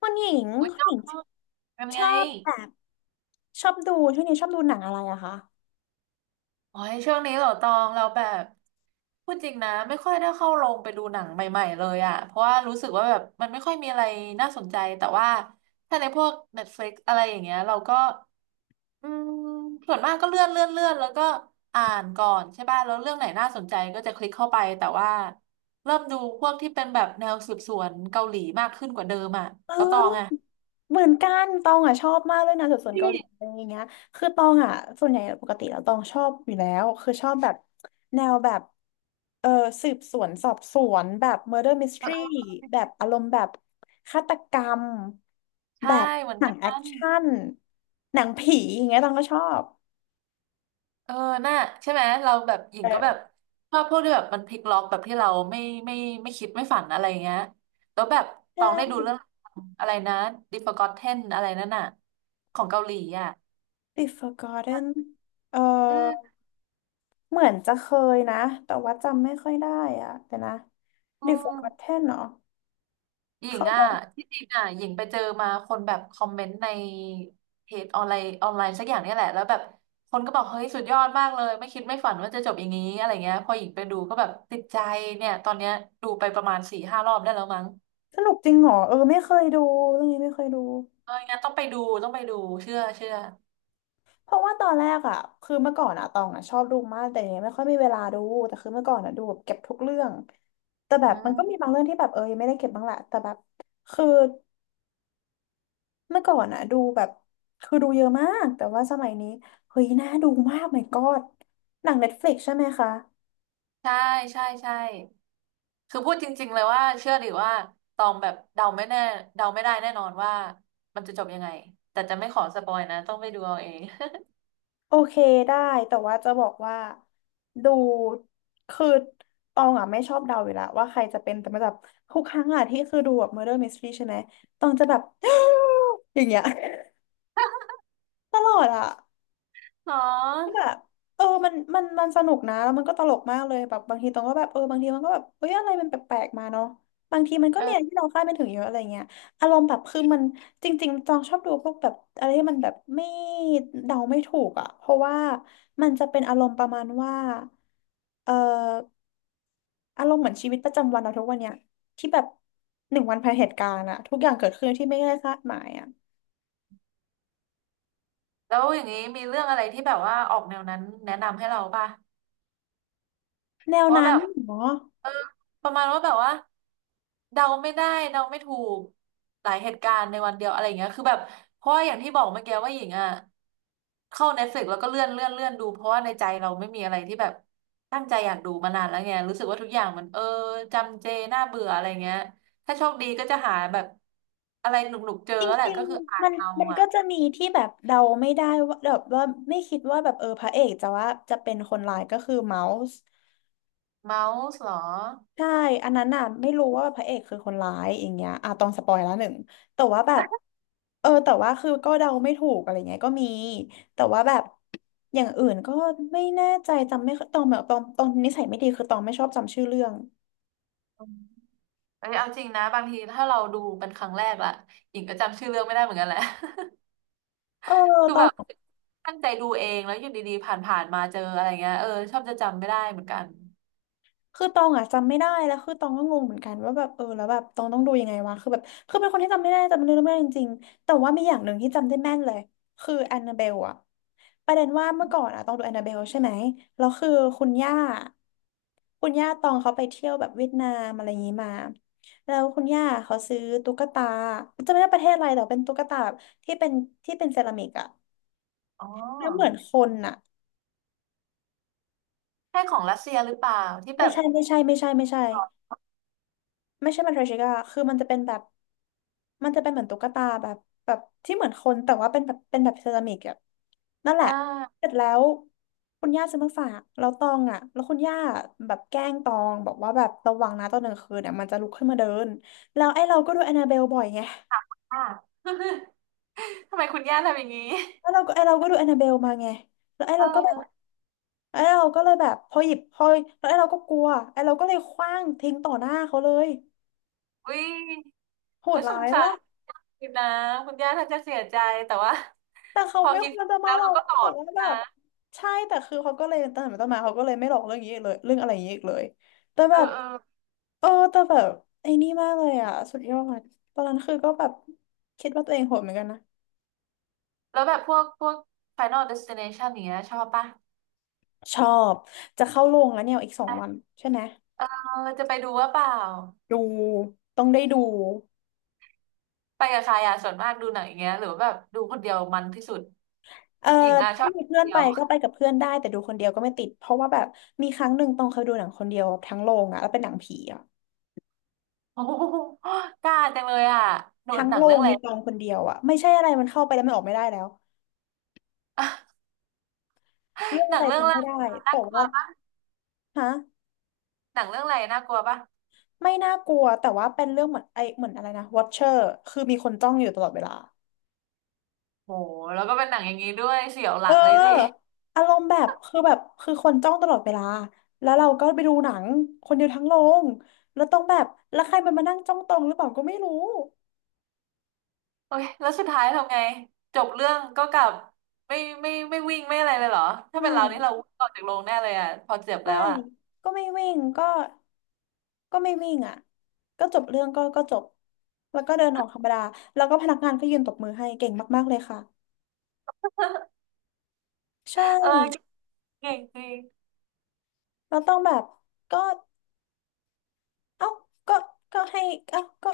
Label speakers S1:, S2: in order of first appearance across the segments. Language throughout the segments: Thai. S1: คุณหญิง
S2: โอ้ย
S1: คุณ
S2: อ
S1: ห
S2: ง
S1: ญิง
S2: เป็น
S1: ช
S2: ไง
S1: อบแบบชอบดูช่วงนี้ชอบดูหนังอะไรอะคะ
S2: โอ้ยช่วงนี้เหรอตองเราแบบพูดจริงนะไม่ค่อยได้เข้าโรงไปดูหนังใหม่ๆเลยอะเพราะว่ารู้สึกว่าแบบมันไม่ค่อยมีอะไรน่าสนใจแต่ว่าถ้าในพวก Netflix อะไรอย่างเงี้ยเราก็อืมส่วนมากก็เลื่อนแล้วก็อ่านก่อนใช่ป่ะแล้วเรื่องไหนน่าสนใจก็จะคลิกเข้าไปแต่ว่าเริ่มดูพวกที่เป็นแบบแนวสืบสวนเกาหลีมากขึ้นกว่าเดิมอะ
S1: เอ
S2: แล้วตอง
S1: อ
S2: อะ
S1: เหมือนกันตองอะชอบมากเลยนะสืบสวนเกาหลี
S2: ใช่
S1: อะไรอย่างเงี้ยคือตองอะส่วนใหญ่ปกติแล้วตองชอบอยู่แล้วคือชอบแบบแนวแบบเออสืบสวนสอบสวนแบบ murder
S2: เออ
S1: mystery
S2: เออ
S1: แบบอารมณ์แบบฆาตกรรมแบ
S2: ใช่
S1: บ
S2: เหมือน
S1: หนั
S2: กั
S1: งแอค
S2: น
S1: ชั่นหนังผีอย่างเงี้ยตองก็ชอบ
S2: เออน่าใช่ไหมเราแบบหญิ
S1: เอ
S2: งก็แบบ
S1: อ
S2: ชอบพวกที่แบบมันพลิกล็อกแบบที่เราไม่ไม่คิดไม่ฝันอะไรเงี้ยแล้วแบบต
S1: ใช่
S2: องได้ดูเรื่องอะไรนะ The Forgotten อะไรนั่นน่ะของเกาหลีอ่ะ
S1: b e Forgotten เอ
S2: อื
S1: อ
S2: ม
S1: เหมือนจะเคยนะแต่ว่าจำไม่ค่อยได้อะแต่นะ
S2: อื
S1: The
S2: ม
S1: Forgotten เนาะ
S2: หญิง
S1: เขาบ
S2: อ่ะ
S1: อก
S2: ที่จริงอ่ะหญิงไปเจอมาคนแบบคอมเมนต์ในเพจออนไลน์สักอย่างเนี่ยแหละแล้วแบบคนก็บอกเฮ้ยสุดยอดมากเลยไม่คิดไม่ฝันว่าจะจบอย่างนี้อะไรเงี้ยพอหญิงไปดูก็แบบติดใจเนี่ยตอนเนี้ยดูไปประมาณสี่ห้ารอบได้แล้วมั้ง
S1: สนุกจริงเหรอเออไม่เคยดูเรื่องนี้ไม่เคยดู
S2: เอองั้นต้องไปดูเชื่อ
S1: เพราะว่าตอนแรกอะคือเมื่อก่อนอะตองอะชอบดูมากแต่เนี้ยไม่ค่อยมีเวลาดูแต่คือเมื่อก่อนอะดูแบบเก็บทุกเรื่องแต่แบ
S2: อื
S1: บมันก็มี
S2: ม
S1: บางเรื่องที่แบบเออยังไม่ได้เก็บบ้างแหละแต่แบบคือเมื่อก่อนอะดูแบบคือดูเยอะมากแต่ว่าสมัยนี้เฮ้ยน่าดูมาก my god หนัง Netflix ใช่ไหมคะ
S2: ใช่ใช่คือพูดจริงๆเลยว่าเชื่อหรือว่าตองแบบเดาไม่แน่เดาไม่ได้แน่นอนว่ามันจะจบยังไงแต่จะไม่ขอสปอยนะต้องไปดูเอาเอง
S1: โอเคได้แต่ว่าจะบอกว่าดูคือตองอ่ะไม่ชอบเดาอยู่แล้วว่าใครจะเป็นแต่มันแบบทุกครั้งอ่ะที่คือดูแบบ Murder Mystery ใช่ไหมตองจะแบบ อย่างเงี้ย ตลอดอ่ะ
S2: เนา
S1: ก็แบ
S2: ะ
S1: บเออมันสนุกนะแล้วมันก็ตลกมากเลยแบบบางทีตรงก็แบบเออบางทีมันก็แบบเอ้ยอะไรมันแปลกๆมาเนาะบางทีมันก็
S2: เออ
S1: มีอะไรที่เราคาดไม่ถึงเยอะอะไรเงี้ยอารมณ์แบบคือมันจริงๆจองชอบดูพวกแบบอะไรที่มันแบบไม่เดาไม่ถูกอ่ะเพราะว่ามันจะเป็นอารมณ์ประมาณว่าเอ่ออารมณ์เหมือนชีวิตประจำวันเราทุกวันเนี้ยที่แบบหนึ่งวันภายเหตุการณ์อะทุกอย่างเกิดขึ้นที่ไม่ได้คาดหมายอะ
S2: แล้วอย่างนี้มีเรื่องอะไรที่แบบว่าออกแนวนั้นแนะนำให้เราป่ะ
S1: แนว
S2: เพราะว่า
S1: นั้
S2: แบ
S1: น
S2: บ
S1: เหรอ
S2: เออประมาณว่าแบบว่าเดาไม่ได้เดาไม่ถูกหลายเหตุการณ์ในวันเดียวอะไรอย่างเงี้ยคือแบบเพราะว่าอย่างที่บอกเมื่อกี้ว่าหญิงอ่ะเข้า Netflix แล้วก็เลื่อนดูเพราะว่าในใจเราไม่มีอะไรที่แบบตั้งใจอยากดูมานานแล้วไงรู้สึกว่าทุกอย่างมันจำเจน่าเบื่ออะไรเงี้ยถ้าโชคดีก็จะหาแบบอะไรหนุกๆเจอ
S1: จ
S2: แหละ
S1: ริง
S2: ก็คืออ่า
S1: ๆ
S2: น
S1: มัน
S2: เอา
S1: มัน
S2: อ่ะ
S1: ก็จะมีที่แบบเดาไม่ได้ว่าแบบว่าไม่คิดว่าแบบเออพระเอกจะว่าจะเป็นคนร้ายก็คือเมาส์
S2: เมาส์เหรอ
S1: ใช่อันนั้นน่ะไม่รู้ว่าพระเอกคือคนร้ายอย่างเงี้ยอ่ะต้องสปอยแล้วหนึ่งแต่ว่าแบบเออแต่ว่าคือก็เดาไม่ถูกอะไรเงี้ยก็มีแต่ว่าแบบอย่างอื่นก็ไม่แน่ใจจำไม่ค่อยตองแบบตองนิสัยไม่ดีคือตองไม่ชอบจำชื่อเรื่อง
S2: เอ้ยเอาจริงนะบางทีถ้าเราดูเป็นครั้งแรกล่ะหญิงก็จำชื่อเรื่องไม่ได้เหมือนกันแหละ
S1: เออ
S2: คือ
S1: ตอ
S2: แบ
S1: ง
S2: บตั้งใจดูเองแล้วอยู่ดีๆผ่านๆมาเจออะไรเงี้ยเออชอบจะจำไม่ได้เหมือนกัน
S1: คือตองอ่ะจำไม่ได้แล้วคือตองก็งงเหมือนกันว่าแบบเออแล้วแบบตองต้องดูยังไงวะคือแบบคือเป็นคนที่จำไม่ได้จำเรื่องไม่ได้จริงๆแต่ว่ามีอย่างหนึ่งที่จำได้แม่นเลยคือแอนนาเบลอะประเด็นว่าเมื่อก่อนอะตองดูแอนนาเบลใช่ไหมแล้วคือคุณย่าคุณย่าตองเขาไปเที่ยวแบบเวียดนามอะไรอย่างนี้มาแล้วคุณย่าเขาซื้อตุ๊กตาจำไม่ได้ประเทศอะไรแต่เป็นตุ๊กตาแบบที่เป็นที่เป็นเซรามิกอะ
S2: อ๋อ
S1: แล้วเหมือนคนอะ
S2: ใช่ของรัสเซียหรือเปล่าที่แบ
S1: ไม่
S2: บ
S1: ใช่ไม่ใช่ไม่ใช่ไม่ใช่ ไม่ใช่มันเทรชิก้าคือมันจะเป็นแบบมันจะเป็นเหมือนตุ๊กตาแบบแบบที่เหมือนคนแต่ว่าเป็นแบบเซรามิกอะนั่นแห
S2: อ่
S1: ละเส
S2: า
S1: ร็จแล้วคุณย่าซื้อมาฝากแล้วตองอะแล้วคุณย่าแบบแกล้งตองบอกว่าแบบระวังนะตอนกลางคืนเนี่ยมันจะลุกขึ้นมาเดินแล้วไอ้เราก็ดูแอนนาเบลบ่อยไง
S2: อ่า ทำไมคุณย่าทำอย่างนี้
S1: แล้วเราก็ไอ้เราก็ดูแอนนาเบลมาไงแล้วไอ้
S2: เอ
S1: เราก็แบบ
S2: อ
S1: ไอ้เราก็เลยแบบพอหยิบพอแล้วไอ้เราก็กลัวไอ้เราก็เลยขว้างทิ้งต่อหน้าเขาเลย
S2: อุ้ย
S1: โห
S2: โอ้
S1: ด
S2: ยส
S1: ร้า
S2: ง
S1: ย
S2: สา
S1: ปะ
S2: รคุณนะคุณย่าท่านจะเสียใจแต่ว่า
S1: แต่เขา
S2: พอ
S1: ไม่
S2: คิ
S1: ค
S2: ด
S1: วรจะมา
S2: แล้ว
S1: หลอ
S2: เรา
S1: ก
S2: ก็สอ
S1: บอก
S2: น
S1: ว่าแบ
S2: นะ
S1: บใช่แต่คือเขาก็เลยตั้งแต่ต้นมาเขาก็เลยไม่หลอกเรื่องนี้อีกเลยเรื่องอะไรอย่างนี้อีกเลยแต่
S2: เอ
S1: แบ
S2: อ
S1: บ
S2: เออ
S1: เออแต่แบบไอ้นี่มากเลยอ่ะสุดยอดตอนนั้นคือก็แบบคิดว่าตัวเองโหดเหมือนกันนะ
S2: แล้วแบบพวก Final Destination อย่างเงี้ยชอบปะ
S1: ชอบจะเข้าโรงแล้วเนี่ยอีกสองวันใช่ไหม
S2: เออจะไปดูว่าเปล่า
S1: ดูต้องได้ดู
S2: ไปกับใครอ่ะส่วนมากดูหนังอย่างเงี้ยหรือว่าแบบดูคนเดียวมันที่สุด
S1: เออ
S2: หญิงอ่ะช
S1: ถ้า
S2: อบ
S1: มี
S2: ค
S1: เพื่
S2: น
S1: อน
S2: เดี
S1: ไป
S2: ยว
S1: ก็ไปกับเพื่อนได้แต่ดูคนเดียวก็ไม่ติดเพราะว่าแบบมีครั้งหนึ่งตองเคยดูหนังคนเดียวทั้งโรงอ่ะแล้วเป็นหนังผีอ่ะ
S2: โอ้โหกล้าจังเลยอ่ะหนู
S1: ทั้ง
S2: หนั
S1: โร
S2: งเรื่อ
S1: ง
S2: งอะไร
S1: มีตองคนเดียวอ่ะไม่ใช่อะไรมันเข้าไปแล้วมันออกไม่ได้แล้ว เรื่อง
S2: หนั
S1: อะ
S2: ง
S1: ไร
S2: เรื่องอะ
S1: จำ
S2: ไร
S1: ไม่ได้
S2: อะน่า
S1: แต่
S2: กลัว
S1: ว่าฮะ
S2: หนังเรื่องอะไรน่ากลัวปะ
S1: ไม่น่ากลัวแต่ว่าเป็นเรื่องเหมือนไอเหมือนอะไรนะ Watcher คือมีคนจ้องอยู่ตลอดเวลา
S2: โหแล้วก็เป็นหนังอย่างนี้ด้วยเสียวหลั
S1: เ
S2: งเลยดิ
S1: อออารมณ์แบบคือคนจ้องตลอดเวลาแล้วเราก็ไปดูหนังคนเดียวทั้งโรงแล้วต้องแบบแล้วใครมันมานั่งจ้องตรงหรือเปล่าก็ไม่รู้
S2: โอ้ยแล้วสุดท้ายทำไงจบเรื่องก็กลับไม่ไม่วิ่งไม่อะไรเลยเหรอถ้า
S1: ไม่
S2: เป็นเรานี่เราวิ่งออกจากโรงแน่เลยอ่ะพอเจ็บแล้
S1: ไม่
S2: วอ่ะ
S1: ก็ไม่วิ่งก็ไม่วิ่งอ่ะก็จบเรื่องก็จบแล้วก็เดินออกธรรมดาแล้วก็พนักงานก็ยืนตบมือให้เก่งมากๆเลยค่ะใช่
S2: เออเก่งจริง
S1: เราต้องแบบก็เอ้าก็ก็ให้เอ้าก็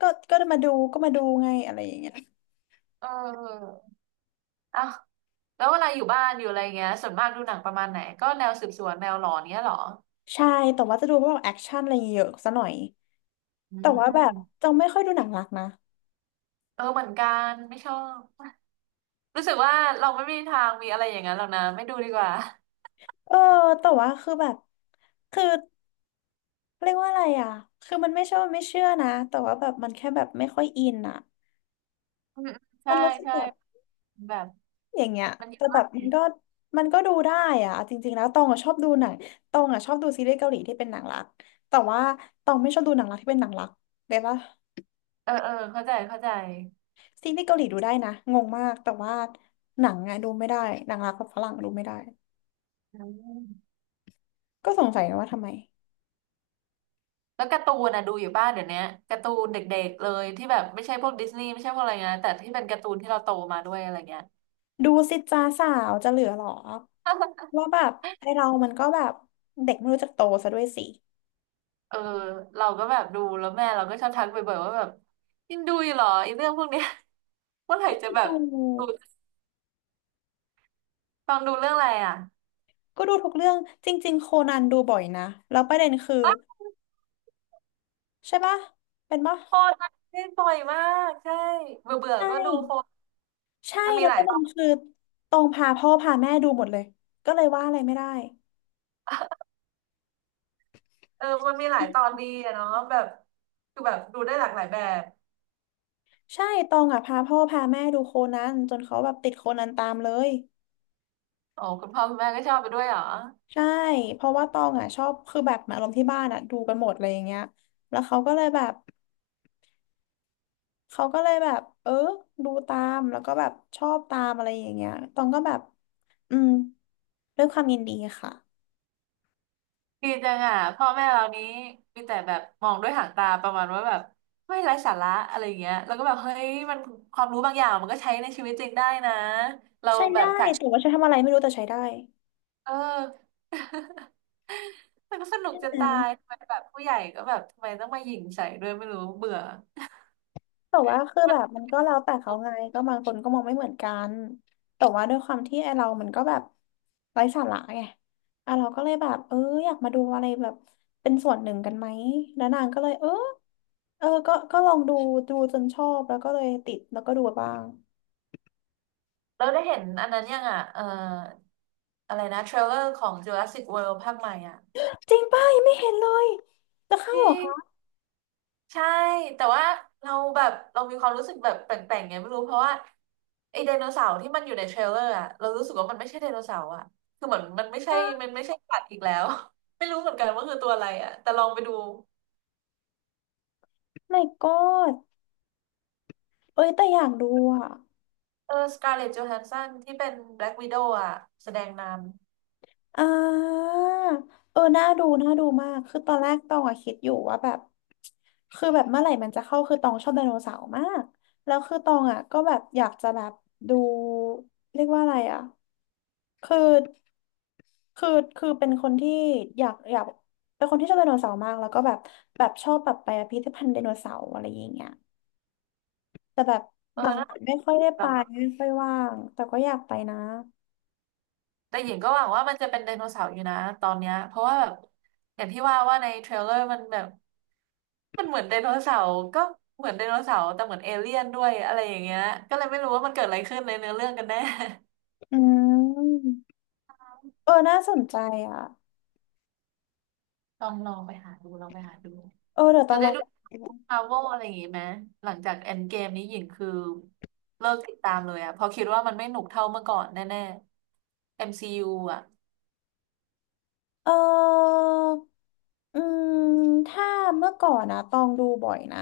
S1: ก็ก็มาดูก็มาดูไงอะไรอย่างเงี้ย
S2: เอออ่ะ แล้วเวลาอยู่บ้านอยู่อะไรเงี้ยส่วนมากดูหนังประมาณไหนก็แนวสืบสวนแนวหลอนเงี้ยเหรอ
S1: ใช่แต่ว่าจะดูพวกแอคชั่นอะไรเยอะซะหน่อย
S2: อื
S1: แต่ว่าแบบ
S2: ม
S1: จะไม่ค่อยดูหนังรักนะ
S2: เออเหมือนกันไม่ชอบรู้สึกว่าเราไม่มีทางมีอะไรอย่างนั้นหรอกนะไม่ดูดีกว่า
S1: เออแต่ว่าคือแบบคือเรียกว่าอะไรอ่ะคือมันไม่ใช่ว่าไม่เชื่อนะแต่ว่าแบบมันแค่แบบไม่ค่อยอินอ่ะ
S2: อืมๆ
S1: มั
S2: ใช่
S1: นรู้สึก
S2: ใช่
S1: แบบ
S2: แบบ
S1: อย่างเงี้ย
S2: มันเย
S1: แต่
S2: อะ
S1: แบ
S2: มาก
S1: บมันก็ดูได้อ่ะเอาจริงๆแล้วตองอ่ะชอบดูหนังตองอ่ะชอบดูซีรีส์เกาหลีที่เป็นหนังรักแต่ว่าตองไม่ชอบดูหนังรักที่เป็นหนังรักเลยปะ
S2: เออเข้าใจ
S1: ซีรีส์เกาหลีดูได้นะงงมาก แต่ว่าหนังอะดูไม่ได้หนังรักกับฝรั่งดูไม่ได้
S2: อืม
S1: ก็สงสัยว่าทำไม
S2: แล้วการ์ตูนนะดูอยู่บ้านเดี๋ยวนี้การ์ตูนเด็กๆเลยที่แบบไม่ใช่พวกดิสนีย์ไม่ใช่พวกอะไรเงี้ยแต่ที่เป็นการ์ตูนที่เราโตมาด้วยอะไรเงี้ย
S1: ดูสิจ้าสาวจะเหลือหรอว่าแบบไอเรามันก็แบบเด็กไม่รู้จักโตซะด้วยสิ
S2: เออเราก็แบบดูแล้วแม่เราก็ชอบทักบ่อยๆว่าแบบยังดูอยู่เหรอไอ้เรื่องพวกเนี้ย เมื่อไหร่จะแบ
S1: ด
S2: บดู
S1: ู
S2: ตองดูเรื่องอะไรอ่ะ
S1: ก็ดูทุกเรื่อง จริงๆโคนันดูบ่อยนะ แล้วประเด็นคือ
S2: อ่ะ
S1: ใช่ปะเป็นปะ
S2: โฟนเล่นบ่อยมากใช่เบื่อเบื่อ
S1: ใช่
S2: ก็ดูโฟน
S1: ใช่
S2: มันมี
S1: แล้ว
S2: หลา
S1: ป
S2: ย
S1: ระ
S2: ต
S1: เด็
S2: อ
S1: น
S2: น
S1: คือตองพาพ่อพาแม่ดูหมดเลยก็เลยว่าอะไรไม่ได้
S2: เออมันมีหลายตอนดีอะเนาะแบบคือแบบดูได้หลากหลายแบบ
S1: ใช่ตองอ่ะพาพ่อพาแม่ดูโคนันจนเขาแบบติดโคนันตามเลย
S2: อ๋อคุณพ่อคุณแม่ก็ชอบไปด้วยเหรอ
S1: ใช่ เพราะว่าตองอ่ะชอบคือแบบเหมือนอารมณ์ที่บ้านอ่ะดูกันหมดอะไรอย่างเงี้ยแล้วเขาก็เลยแบบเขาก็เลยแบบเออดูตามแล้วก็แบบชอบตามอะไรอย่างเงี้ยตองก็แบบอืมด้วยความยินดีค่ะ
S2: ดีจังอ่ะพ่อแม่เรานี้มีแต่แบบมองด้วยหางตาประมาณว่าแบบไม่ไร้สาระอะไรอย่างเงี้ยแล้วก็แบบเฮ้ยมันความรู้บางอย่างมันก็ใช้ในชีวิตจริงได้นะเรา
S1: ใช้
S2: แบ
S1: ได้
S2: บจาก
S1: แต่ว่าใช้ทำอะไรไม่รู้แต่ใช้ได้
S2: เออ มันก็สนุกจะตายทำไมแบบผู้ใหญ่ก็แบบทำไมต้องมาหยิ่งใส่ด้วยไม่รู้เบื่อ
S1: แต่ว่าคือ
S2: มั
S1: แบ
S2: น
S1: บมันก็แล้วแต่เขาไงก็บางคนก็มองไม่เหมือนกันแต่ว่าด้วยความที่ไอเรามันก็แบบไร้สาระไงอ่ะเราก็เลยแบบเอออยากมาดูอะไรแบบเป็นส่วนหนึ่งกันไหมแล้วนางก็เลยเออเออก็ลองดูดูจนชอบแล้วก็เลยติดแล้วก็ดูบ้าง
S2: เราได้เห็นอันนั้นยังอ่ะอะไรนะเทรลเลอร์ของ Jurassic World ภาคใหม่อ่ะ
S1: จริงป่ะยังไม่เห็นเลยจะเข้า
S2: จ
S1: เหร
S2: ริ
S1: อ
S2: ง
S1: คะ
S2: ใช่แต่ว่าเราแบบเรามีความรู้สึกแบบแปลกๆไงไม่รู้เพราะว่าไอไดโนเสาร์ที่มันอยู่ในเทรลเลอร์อะเรารู้สึกว่ามันไม่ใช่ไดโนเสาร์อะคือเหมือน
S1: Oh
S2: มันไม่ใช่สัตว์อีกแล้ว ไม่รู้เหมือนกันว่าคือตัวอะไรอะแต่ลองไปดู
S1: My God เอ้ยแต่อยากดูอ่ะ
S2: เออสการ์เลตโจแฮนสันที่เป็นแบล็กวิโดวอะแสดงน
S1: อ่าเออน่าดูน่าดูมากคือตอนแรกตองอะคิดอยู่ว่าแบบคือแบบเมื่อไหร่มันจะเข้าคือตองชอบไดโนเสาร์มากแล้วคือตองอะก็แบบอยากจะแบบดูเรียกว่าอะไรอะคือคือคือเป็นคนที่อยากเป็นคนที่ชอบไดโนเสาร์มากแล้วก็แบบแบบชอบแบบไปพิพิธภัณฑ์ไดโนเสาร์อะไรอย่างเงี้ยแต่แบบ
S2: ำเอ
S1: ห
S2: อ
S1: ลัง
S2: นั่นแหละ
S1: ๆไม่ค่อยได้
S2: แต่
S1: ไป
S2: ว่
S1: ไม่ค่อยว่างแต่ก็อยากไปนะ
S2: แต่หญิงก็หวังว่ามันจะเป็นไดโนเสาร์อยู่นะตอนเนี้ยเพราะว่าแบบอย่างที่ว่าว่าในเทรลเลอร์มันแบบ มันเหมือนไดโนเสาร์ก็เหมือนไดโนเสาร์แต่เหมือนเอเลี่ยนด้วยอะไรอย่างเงี้ยก็เลยไม่รู้ว่ามันเกิดอะไรขึ้นในเนื้อเรื่องกันแน่
S1: อืมเออน่าสนใจอ่ะ
S2: ลองลองไปหาดู
S1: เออเดี๋ยว
S2: เรา
S1: ต้องล
S2: ได้
S1: อง
S2: ดู
S1: ดู
S2: มาร์วอะไรอย่างงี้ไหมหลังจาก Endgame นี้หญิงคือเลิกติดตามเลยอะเพราะคิดว่ามันไม่หนุกเท่าเมื่อก่อนแน่ๆ MCU อมซียูอะ
S1: เอออืมถ้าเมื่อก่อนนะตองดูบ่อยนะ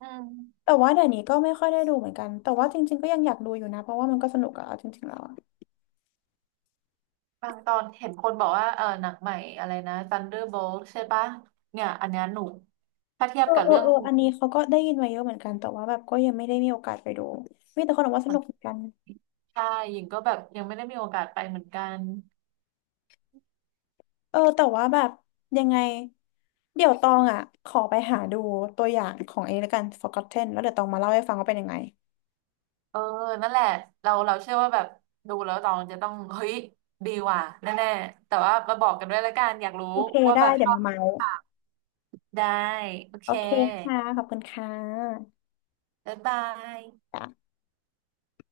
S2: อืม
S1: แต่ว่าเดี๋ยวนี้ก็ไม่ค่อยได้ดูเหมือนกันแต่ว่าจริงๆก็ยังอยากดูอยู่นะเพราะว่ามันก็สนุกอะเอาจริงๆแล้วอะ
S2: บางตอนเห็นคนบอกว่าเออหนังใหม่อะไรนะ Thunderbolt ใช่ปะเนี่ยอันเนี้ยหนุกถ้าเทีย
S1: เอ
S2: บ
S1: อ
S2: กับ
S1: เออ
S2: เรื่อง
S1: เอออันนี้เขาก็ได้ยินมาเยอะเหมือนกันแต่ว่าแบบก็ยังไม่ได้มีโอกาสไปดูมีแต่คนบอกว่า
S2: ข
S1: ส
S2: อ
S1: นุกเหมื
S2: ง
S1: อนกัน
S2: ชายหญิงก็แบบยังไม่ได้มีโอกาสไปเหมือนกัน
S1: เออแต่ว่าแบบยังไงเดี๋ยวตองอ่ะขอไปหาดูตัวอย่างของไอ้นี่แล้วกัน Forgotten แล้วเดี๋ยวตองมาเล่าให้ฟังว่าเป็นยังไง
S2: เออ นั่นแหละ เราเชื่อว่าแบบดูแล้วตองจะต้องเฮ้ยดีว่ะแน่ๆแต่ว่ามาบอกกันด้วยละกันอยากรู้
S1: โอเค
S2: ว่า
S1: ได้
S2: แบบช
S1: เดี๋ยว
S2: อบ
S1: มาเมา
S2: หรือเปล่าได้โอ
S1: โอ
S2: เค
S1: เคค่ะขอบคุณค่ะ
S2: บ๊ายบาย
S1: จ้ะ